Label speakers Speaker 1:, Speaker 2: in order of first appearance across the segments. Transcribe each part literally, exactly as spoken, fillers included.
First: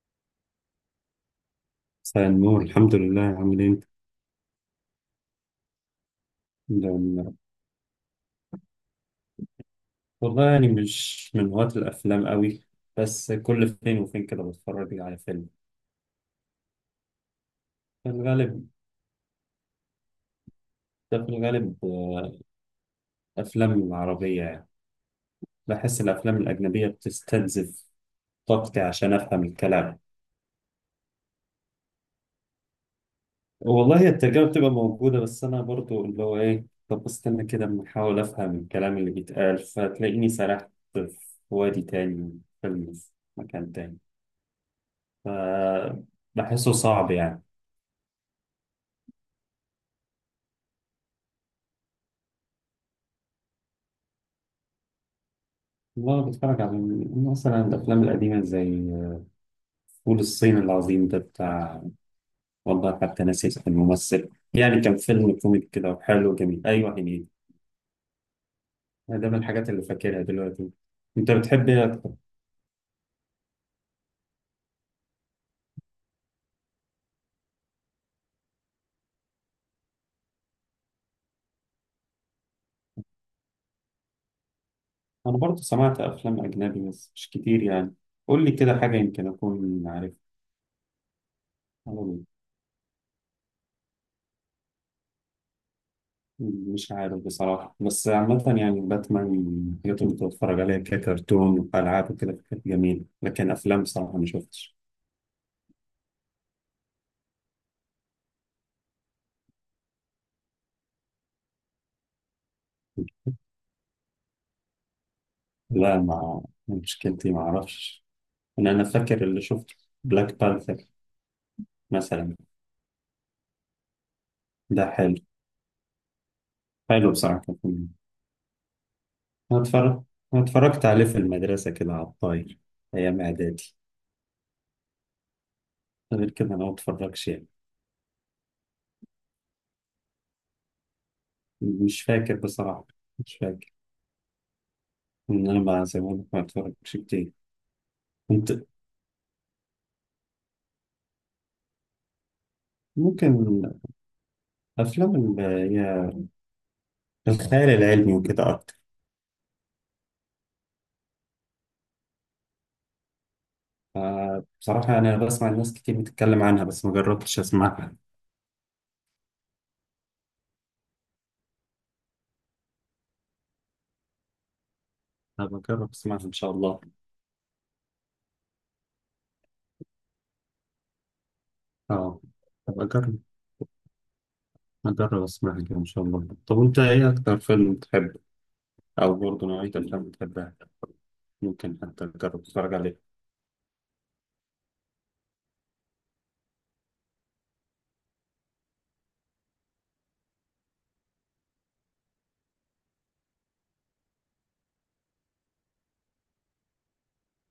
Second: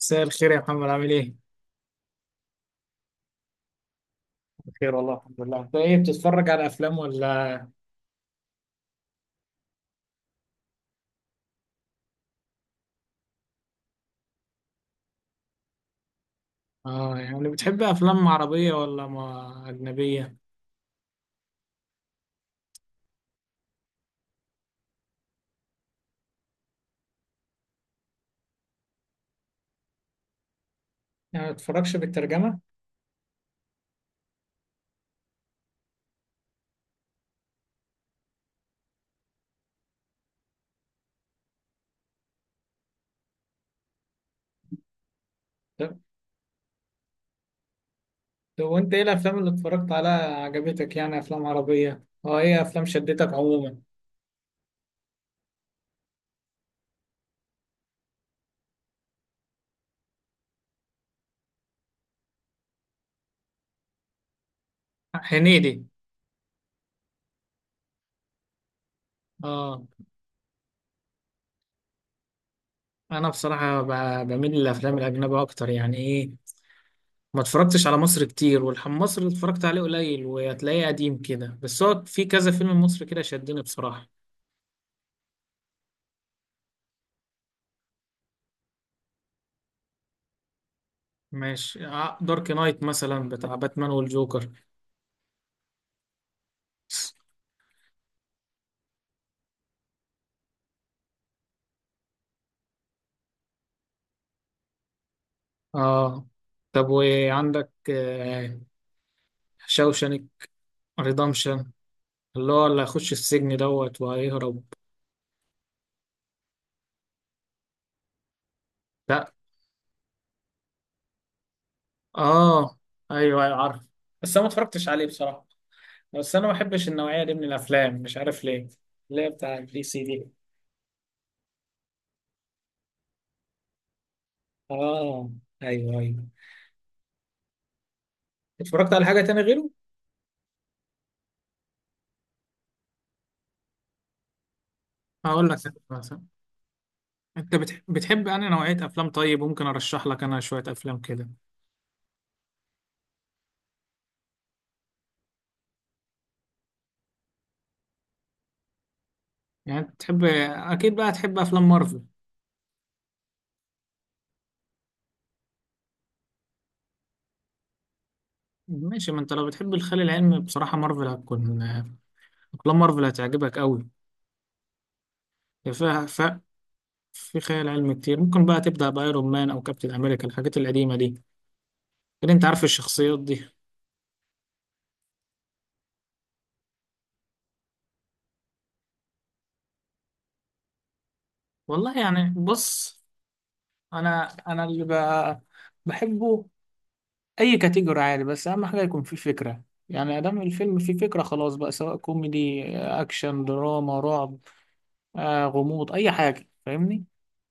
Speaker 1: مساء الخير يا محمد، عامل ايه؟
Speaker 2: مساء النور، الحمد لله. عامل ايه انت؟
Speaker 1: بخير والله، الحمد لله. انت ايه، بتتفرج على
Speaker 2: الحمد
Speaker 1: افلام
Speaker 2: لله.
Speaker 1: ولا؟
Speaker 2: والله يعني مش من هواة الافلام قوي، بس كل فين وفين كده بتفرج على فيلم.
Speaker 1: اه يعني بتحب
Speaker 2: في
Speaker 1: افلام
Speaker 2: الغالب،
Speaker 1: عربية ولا ما اجنبية؟
Speaker 2: ده في الغالب آه، افلام عربية يعني بحس الافلام الاجنبية بتستنزف طاقتي عشان افهم الكلام.
Speaker 1: يعني ما بتتفرجش بالترجمة؟
Speaker 2: والله هي الترجمة بتبقى موجودة، بس انا برضو اللي هو ايه، طب استنى كده اما احاول افهم الكلام اللي بيتقال فتلاقيني سرحت في وادي تاني، فيلم في مكان تاني.
Speaker 1: طب
Speaker 2: ف- بحسه صعب يعني.
Speaker 1: طب وانت ايه الافلام اللي اتفرجت عليها عجبتك؟ يعني افلام عربية؟ اه ايه افلام شدتك عموما؟
Speaker 2: والله بتفرج على مثلا الأفلام القديمة زي فول الصين العظيم، ده بتاع، والله حتى ناسي اسم الممثل، يعني كان فيلم كوميدي
Speaker 1: هنيدي.
Speaker 2: كده وحلو وجميل. أيوة، هنيدي. ده من الحاجات
Speaker 1: اه،
Speaker 2: اللي فاكرها دلوقتي. أنت بتحب إيه أكتر؟
Speaker 1: انا بصراحة ب- بميل للافلام الاجنبية اكتر، يعني ايه، ما اتفرجتش على مصر كتير، والحم مصر اللي اتفرجت عليه قليل وهتلاقيه قديم كده، بس هو في كذا فيلم مصري كده شدني بصراحة.
Speaker 2: أنا برضه سمعت أفلام أجنبي بس مش كتير يعني. قول لي كده حاجة يمكن أكون عارف.
Speaker 1: ماشي. آه، دارك نايت مثلا بتاع باتمان والجوكر.
Speaker 2: مش عارف بصراحة، بس عامة يعني باتمان من الحاجات اللي كنت بتفرج عليها ككرتون وألعاب وكده، كانت جميلة، لكن أفلام بصراحة ما شفتش.
Speaker 1: اه طب وعندك آه شاوشانك ريدمشن، اللي هو اللي هيخش السجن دوت وهيهرب.
Speaker 2: لا. مع مشكلتي ما أعرفش إن أنا فاكر
Speaker 1: لا.
Speaker 2: اللي شفته. بلاك بانثر مثلا.
Speaker 1: اه، ايوه ايوه عارف، بس انا ما
Speaker 2: ده
Speaker 1: اتفرجتش عليه
Speaker 2: حلو،
Speaker 1: بصراحه. بس انا ما بحبش
Speaker 2: حلو
Speaker 1: النوعيه دي
Speaker 2: بصراحة
Speaker 1: من
Speaker 2: كان.
Speaker 1: الافلام، مش عارف ليه. اللي هي بتاع
Speaker 2: أنا
Speaker 1: الدي سي
Speaker 2: اتفرجت
Speaker 1: دي.
Speaker 2: أنا اتفرجت عليه في المدرسة كده على الطاير، أيام إعدادي.
Speaker 1: اه، ايوه ايوه.
Speaker 2: غير كده أنا ما اتفرجش يعني.
Speaker 1: اتفرجت على حاجه تاني غيره؟
Speaker 2: مش فاكر بصراحة، مش فاكر.
Speaker 1: هقول
Speaker 2: إن
Speaker 1: لك
Speaker 2: أنا ما زي ما
Speaker 1: مثلا،
Speaker 2: بقولك ما اتفرجش كتير.
Speaker 1: انت بتح- بتحب انهي
Speaker 2: كنت،
Speaker 1: نوعيه افلام؟ طيب ممكن ارشح لك انا شويه افلام كده.
Speaker 2: ممكن، أفلام اللي هي الخيال العلمي وكده أكتر.
Speaker 1: يعني أنت تحب، أكيد بقى تحب أفلام مارفل.
Speaker 2: آه، بصراحة أنا بسمع الناس كتير بتتكلم عنها بس ما جربتش أسمعها.
Speaker 1: ماشي، ما أنت لو بتحب الخيال العلمي بصراحة مارفل هتكون، أفلام مارفل هتعجبك أوي.
Speaker 2: هبقى
Speaker 1: هي
Speaker 2: أجرب
Speaker 1: فيها ف...
Speaker 2: أسمعها إن شاء الله.
Speaker 1: في خيال علمي كتير. ممكن بقى تبدأ بأيرون مان أو كابتن أمريكا، الحاجات القديمة دي،
Speaker 2: أه،
Speaker 1: كده أنت عارف
Speaker 2: هبقى
Speaker 1: الشخصيات
Speaker 2: أجرب
Speaker 1: دي.
Speaker 2: هجرب أسمعها كده إن شاء الله. طب وأنت إيه أكتر فيلم بتحبه، أو برضه نوعية الأفلام بتحبها، ممكن
Speaker 1: والله
Speaker 2: حتى
Speaker 1: يعني
Speaker 2: تجرب تتفرج
Speaker 1: بص،
Speaker 2: عليه.
Speaker 1: أنا أنا اللي بقى بحبه أي كاتيجوري عادي، بس أهم حاجة يكون فيه فكرة. يعني أدام الفيلم فيه فكرة خلاص بقى، سواء كوميدي أكشن دراما رعب، آه غموض، أي حاجة، فاهمني؟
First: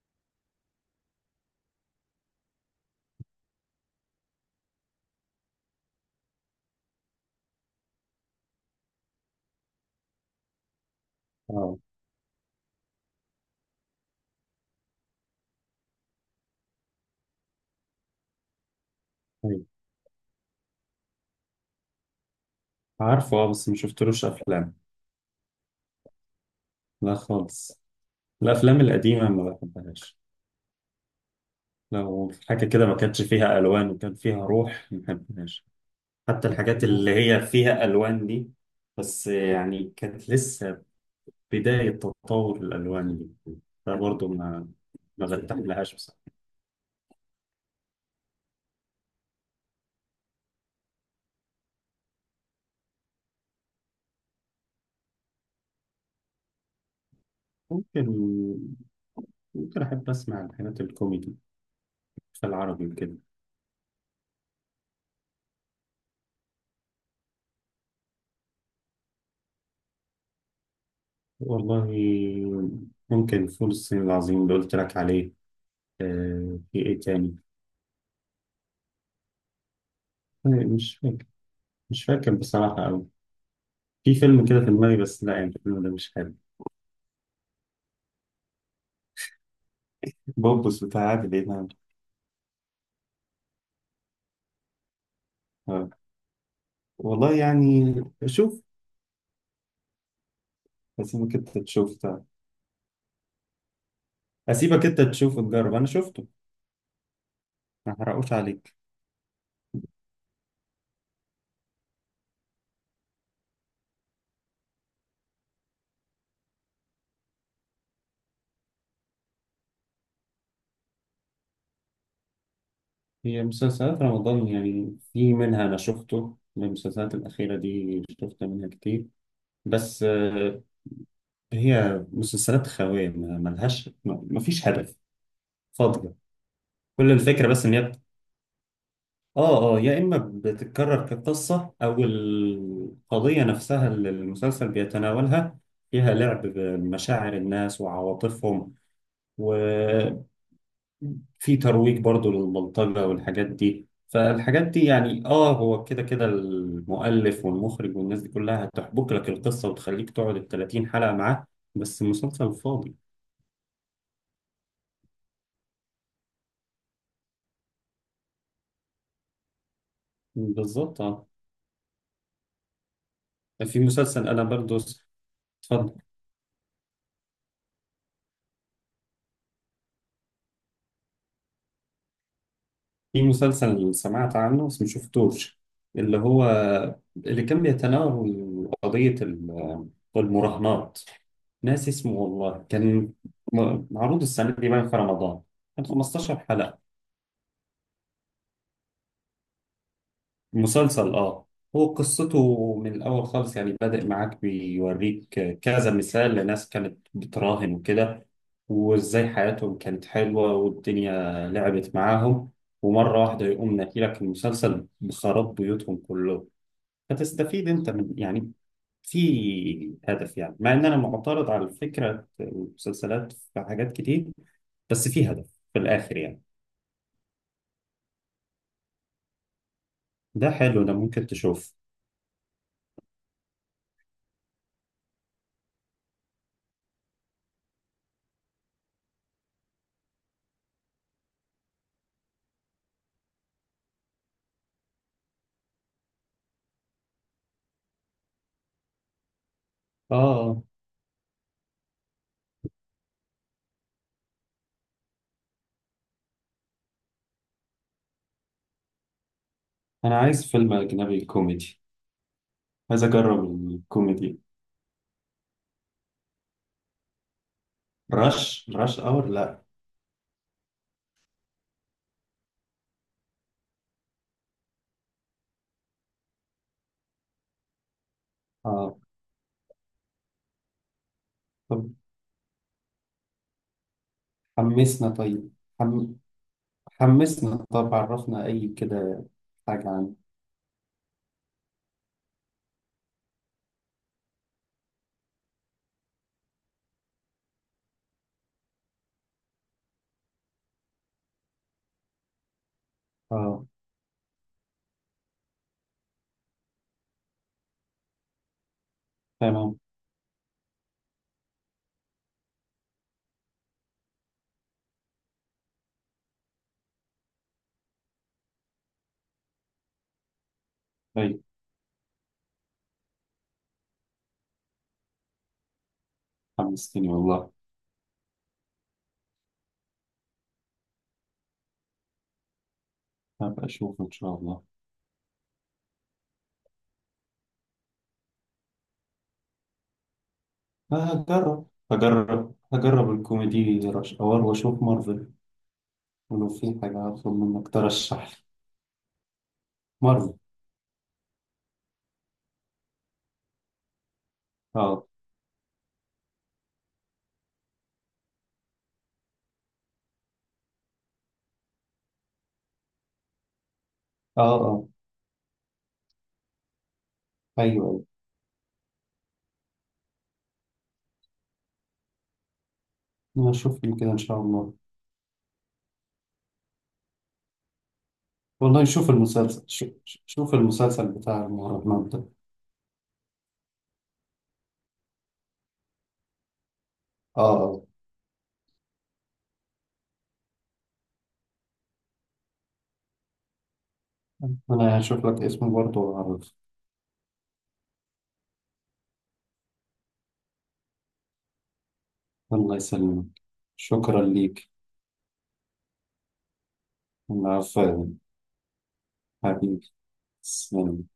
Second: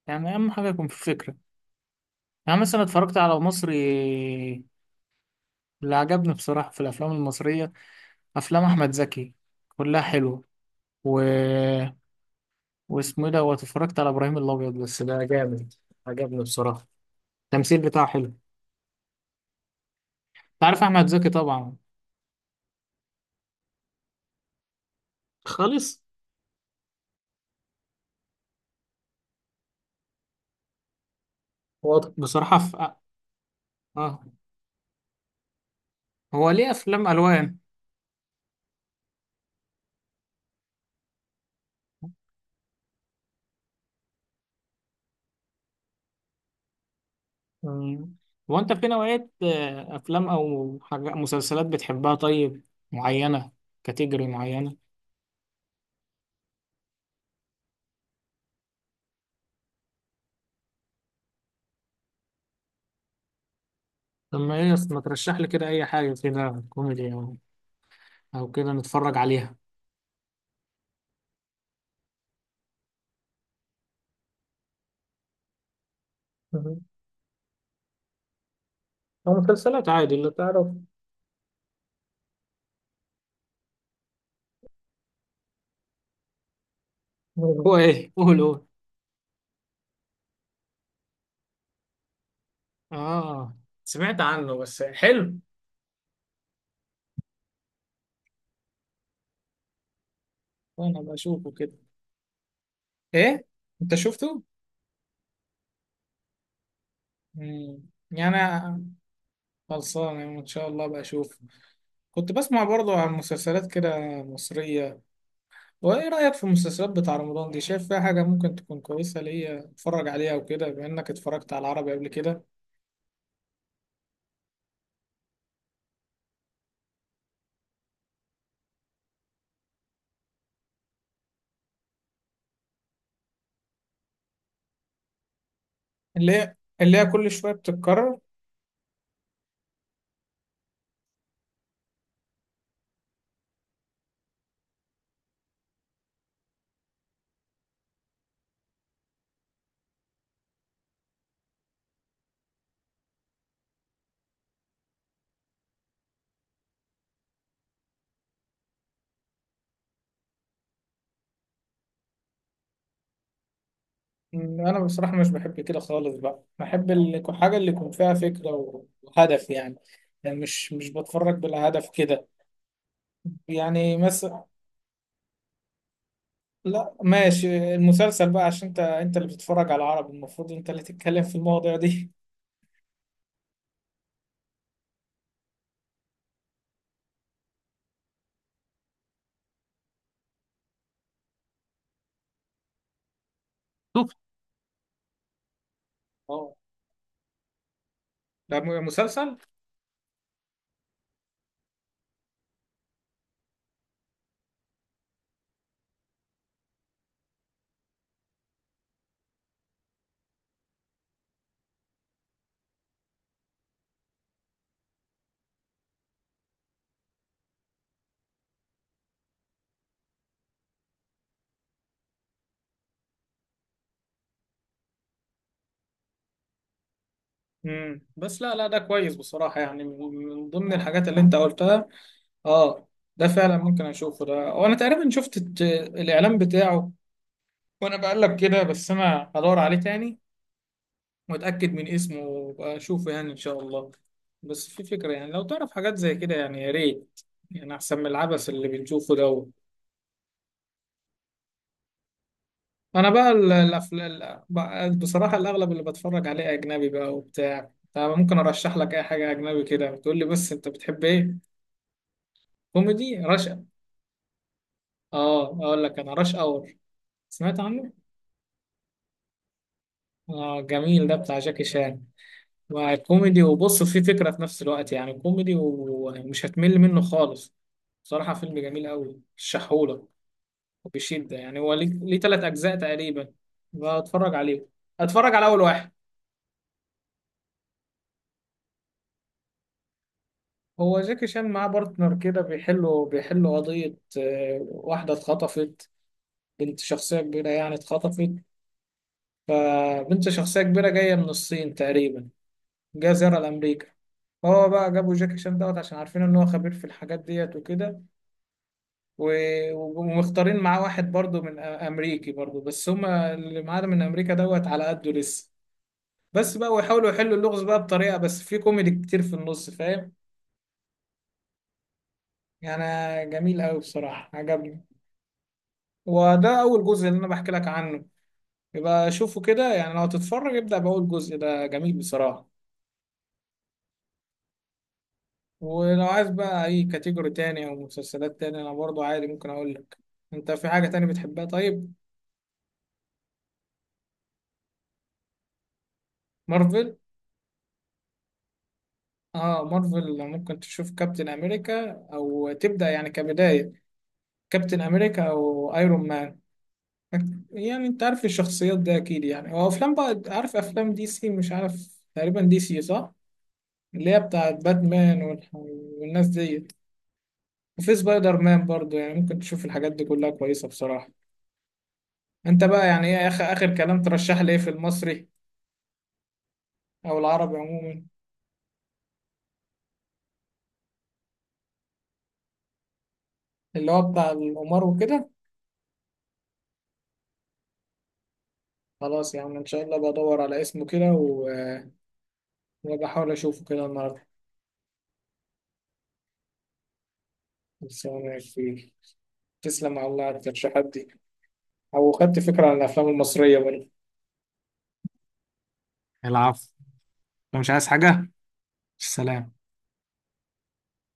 Speaker 1: يعني أهم حاجة يكون فيه فكرة. يعني مثلا اتفرجت على مصري، اللي عجبني بصراحة في الأفلام المصرية أفلام أحمد زكي، كلها حلوة. و...
Speaker 2: أه.
Speaker 1: واسمه إيه ده، واتفرجت على إبراهيم الأبيض، بس ده جامد، عجبني بصراحة، التمثيل بتاعه حلو. أنت
Speaker 2: أيوة،
Speaker 1: عارف أحمد زكي طبعا.
Speaker 2: عارفه. أه، بس مشفتلوش أفلام.
Speaker 1: خالص.
Speaker 2: لا خالص. الأفلام القديمة ما بحبهاش.
Speaker 1: هو
Speaker 2: لو
Speaker 1: بصراحة
Speaker 2: حاجة
Speaker 1: في
Speaker 2: كده ما
Speaker 1: آه
Speaker 2: كانتش فيها ألوان وكان
Speaker 1: آه.
Speaker 2: فيها روح، ما بحبهاش. حتى
Speaker 1: هو ليه
Speaker 2: الحاجات
Speaker 1: أفلام
Speaker 2: اللي هي
Speaker 1: ألوان.
Speaker 2: فيها ألوان دي، بس يعني كانت لسه بداية تطور الألوان دي، فبرضه ما ما برتاحلهاش بصراحة.
Speaker 1: مم. هو أنت في نوعية آه، أفلام أو حاجة مسلسلات بتحبها؟ طيب، معينة، كاتيجوري معينة؟
Speaker 2: ممكن، ممكن أحب أسمع الحاجات الكوميدي في العربي وكده.
Speaker 1: طب ما إيه، ما ترشح لي كده أي حاجة كده كوميدي او كده نتفرج عليها.
Speaker 2: والله ممكن فول الصين العظيم اللي قلت لك عليه. آه، في
Speaker 1: مهم.
Speaker 2: ايه تاني؟
Speaker 1: أو مسلسلات عادي اللي
Speaker 2: آه،
Speaker 1: تعرف.
Speaker 2: مش فاكر مش فاكر بصراحة أوي. في فيلم كده في دماغي بس، لا يعني الفيلم ده مش حلو.
Speaker 1: هو ايه، قول قول.
Speaker 2: بوبس بتاع عادل إمام.
Speaker 1: اه سمعت عنه، بس حلو؟
Speaker 2: آه. والله يعني شوف،
Speaker 1: وانا
Speaker 2: أسيبك
Speaker 1: بشوفه
Speaker 2: أنت
Speaker 1: كده.
Speaker 2: تشوف ده.
Speaker 1: ايه، انت شفته؟
Speaker 2: أسيبك أنت تشوف وتجرب، أنا شفته،
Speaker 1: مم.
Speaker 2: ما حرقوش
Speaker 1: يعني
Speaker 2: عليك.
Speaker 1: أنا خلصان، يعني ان شاء الله بشوفه. كنت بسمع برضه عن مسلسلات كده مصرية، وايه رأيك في المسلسلات بتاع رمضان دي؟ شايف فيها حاجة ممكن تكون كويسة ليا اتفرج عليها وكده، بما انك اتفرجت على العربي قبل كده؟
Speaker 2: هي مسلسلات رمضان يعني في منها، أنا شفته من المسلسلات الأخيرة دي، شفت منها كتير. بس آه، هي مسلسلات خاوية، ما- ملهاش ما ما فيش هدف، فاضية.
Speaker 1: اللي هي، اللي هي
Speaker 2: كل
Speaker 1: كل
Speaker 2: الفكرة
Speaker 1: شوية
Speaker 2: بس إن هي بت-
Speaker 1: بتتكرر.
Speaker 2: آه آه، يا إما بتتكرر كقصة، أو القضية نفسها اللي المسلسل بيتناولها فيها لعب بمشاعر الناس وعواطفهم، وفي ترويج برضو للبلطجة والحاجات دي. فالحاجات دي يعني آه، هو كده كده المؤلف والمخرج والناس دي كلها هتحبك لك القصة وتخليك تقعد ال الثلاثين حلقة معاه، بس مسلسل فاضي.
Speaker 1: أمم، انا بصراحه مش بحب كده خالص بقى، بحب ال- حاجه اللي يكون فيها فكره و- وهدف يعني. يعني مش مش
Speaker 2: بالظبط آه.
Speaker 1: بتفرج بلا هدف كده.
Speaker 2: في
Speaker 1: يعني
Speaker 2: مسلسل
Speaker 1: مثلا،
Speaker 2: انا برضو س- اتفضل.
Speaker 1: لا ماشي المسلسل بقى. عشان انت انت اللي بتتفرج على العربي، المفروض انت اللي تتكلم في المواضيع دي.
Speaker 2: في مسلسل سمعت عنه بس ما شفتوش، اللي هو اللي كان بيتناول قضية ال- المراهنات. ناس اسمه والله كان، م-
Speaker 1: شوف
Speaker 2: معروض السنة دي باين في رمضان، كان خمستاشر
Speaker 1: اه،
Speaker 2: حلقة.
Speaker 1: ده م- مسلسل.
Speaker 2: مسلسل اه، هو قصته من الأول خالص، يعني بدأ معاك بيوريك كذا مثال لناس كانت بتراهن وكده، وإزاي حياتهم كانت حلوة، والدنيا لعبت معاهم، ومرة واحدة يقوم ناكلك المسلسل بخراب بيوتهم كله. فتستفيد أنت من، يعني في هدف يعني. مع إن أنا معترض على فكرة المسلسلات في حاجات كتير، بس في هدف في الآخر يعني.
Speaker 1: امم، بس لا لا، ده كويس بصراحة. يعني من من
Speaker 2: ده
Speaker 1: ضمن
Speaker 2: حلو، ده
Speaker 1: الحاجات اللي
Speaker 2: ممكن
Speaker 1: انت
Speaker 2: تشوف.
Speaker 1: قلتها، اه ده فعلا ممكن اشوفه. ده، وانا تقريبا شفت الت- الاعلان بتاعه وانا بقلب كده، بس انا هدور عليه تاني، متأكد من اسمه وأبقى أشوفه يعني إن شاء الله. بس في فكرة يعني، لو تعرف حاجات زي كده يعني يا ريت، يعني أحسن من العبث اللي بنشوفه ده.
Speaker 2: آه،
Speaker 1: أنا بقى الأفلام، بصراحة الأغلب اللي بتفرج عليه أجنبي بقى، وبتاع طب ممكن أرشح لك أي حاجة أجنبي كده؟ بتقول
Speaker 2: أنا
Speaker 1: لي بس
Speaker 2: عايز
Speaker 1: أنت
Speaker 2: فيلم
Speaker 1: بتحب
Speaker 2: أجنبي
Speaker 1: إيه؟
Speaker 2: كوميدي، عايز
Speaker 1: كوميدي
Speaker 2: اجرب
Speaker 1: رشا.
Speaker 2: الكوميدي.
Speaker 1: آه أقول لك، أنا رش أور، سمعت عنه؟
Speaker 2: رش رش اور؟ لا.
Speaker 1: آه جميل، ده بتاع جاكي شان، وكوميدي، وبص فيه فكرة في نفس الوقت، يعني كوميدي ومش هتمل منه خالص. بصراحة فيلم جميل
Speaker 2: اه.
Speaker 1: قوي الشحولة، وبشدة. يعني هو ليه
Speaker 2: طب
Speaker 1: ليه تلات أجزاء تقريبا. بتفرج عليه،
Speaker 2: حمسنا
Speaker 1: أتفرج على
Speaker 2: طيب.
Speaker 1: أول واحد.
Speaker 2: حم... حمسنا، طب عرفنا اي كده حاجة عنه.
Speaker 1: هو جاكي شان معاه بارتنر كده، بيحلوا بيحلوا قضية، آه، واحدة اتخطفت، بنت شخصية كبيرة يعني اتخطفت. فبنت شخصية كبيرة جاية من الصين تقريبا، جاية زيارة
Speaker 2: اه،
Speaker 1: لأمريكا. هو بقى جابوا جاكي شان دوت عشان عارفين إن هو خبير في الحاجات ديت وكده. و-
Speaker 2: تمام.
Speaker 1: ومختارين معاه واحد برضو من أ- امريكي برضو، بس هما اللي معانا من امريكا دوت على قده لسه. بس بقى ويحاولوا يحلوا اللغز بقى بطريقة، بس في كوميدي كتير في النص، فاهم
Speaker 2: طيب
Speaker 1: يعني. جميل قوي بصراحة عجبني. وده اول جزء
Speaker 2: حمستني
Speaker 1: اللي انا
Speaker 2: والله،
Speaker 1: بحكي لك عنه. يبقى شوفه كده يعني، لو تتفرج ابدأ بأول جزء ده، جميل بصراحة.
Speaker 2: هبقى اشوف ان شاء الله.
Speaker 1: ولو عايز بقى اي كاتيجوري تاني او مسلسلات تاني، انا برضو عادي ممكن اقول لك. انت في حاجة
Speaker 2: آه،
Speaker 1: تاني بتحبها
Speaker 2: هجرب
Speaker 1: طيب؟
Speaker 2: هجرب هجرب الكوميدي رش اور، واشوف مارفل، ولو في
Speaker 1: مارفل.
Speaker 2: حاجة هطلب منك ترشح لي.
Speaker 1: اه مارفل
Speaker 2: مارفل.
Speaker 1: ممكن تشوف كابتن امريكا، او تبدا يعني كبدايه كابتن
Speaker 2: اه
Speaker 1: امريكا او ايرون مان. يعني انت عارف الشخصيات ده اكيد يعني. وافلام بقى، عارف افلام دي سي، مش عارف تقريبا دي سي صح، اللي هي
Speaker 2: اه
Speaker 1: بتاعت
Speaker 2: اه،
Speaker 1: باتمان والح- والناس ديت.
Speaker 2: ايوه
Speaker 1: وفي
Speaker 2: ايوه.
Speaker 1: سبايدر مان برضو. يعني ممكن تشوف الحاجات دي كلها كويسه بصراحه. انت بقى يعني ايه، اخر اخر
Speaker 2: نشوف لي
Speaker 1: كلام،
Speaker 2: كده ان
Speaker 1: ترشح
Speaker 2: شاء
Speaker 1: لي ايه في
Speaker 2: الله.
Speaker 1: المصري او العربي عموما؟
Speaker 2: والله شوف المسلسل، شوف, شوف المسلسل بتاع المهرجانات ده.
Speaker 1: اللي هو بتاع القمار وكده.
Speaker 2: اه آه.
Speaker 1: خلاص يا عم، ان شاء الله بدور على اسمه كده و- وبحاول اشوفه كده النهارده.
Speaker 2: أنا هشوف لك اسمه برضه وأعرف.
Speaker 1: بس أنا كبير، تسلم على الله على الترشيحات دي، أو خدت فكرة
Speaker 2: الله
Speaker 1: عن الأفلام
Speaker 2: يسلمك،
Speaker 1: المصرية برضه.
Speaker 2: شكرا ليك.
Speaker 1: العفو.
Speaker 2: الله،
Speaker 1: لو مش عايز
Speaker 2: عفوا.
Speaker 1: حاجة، سلام.
Speaker 2: حبيبي، تسلم.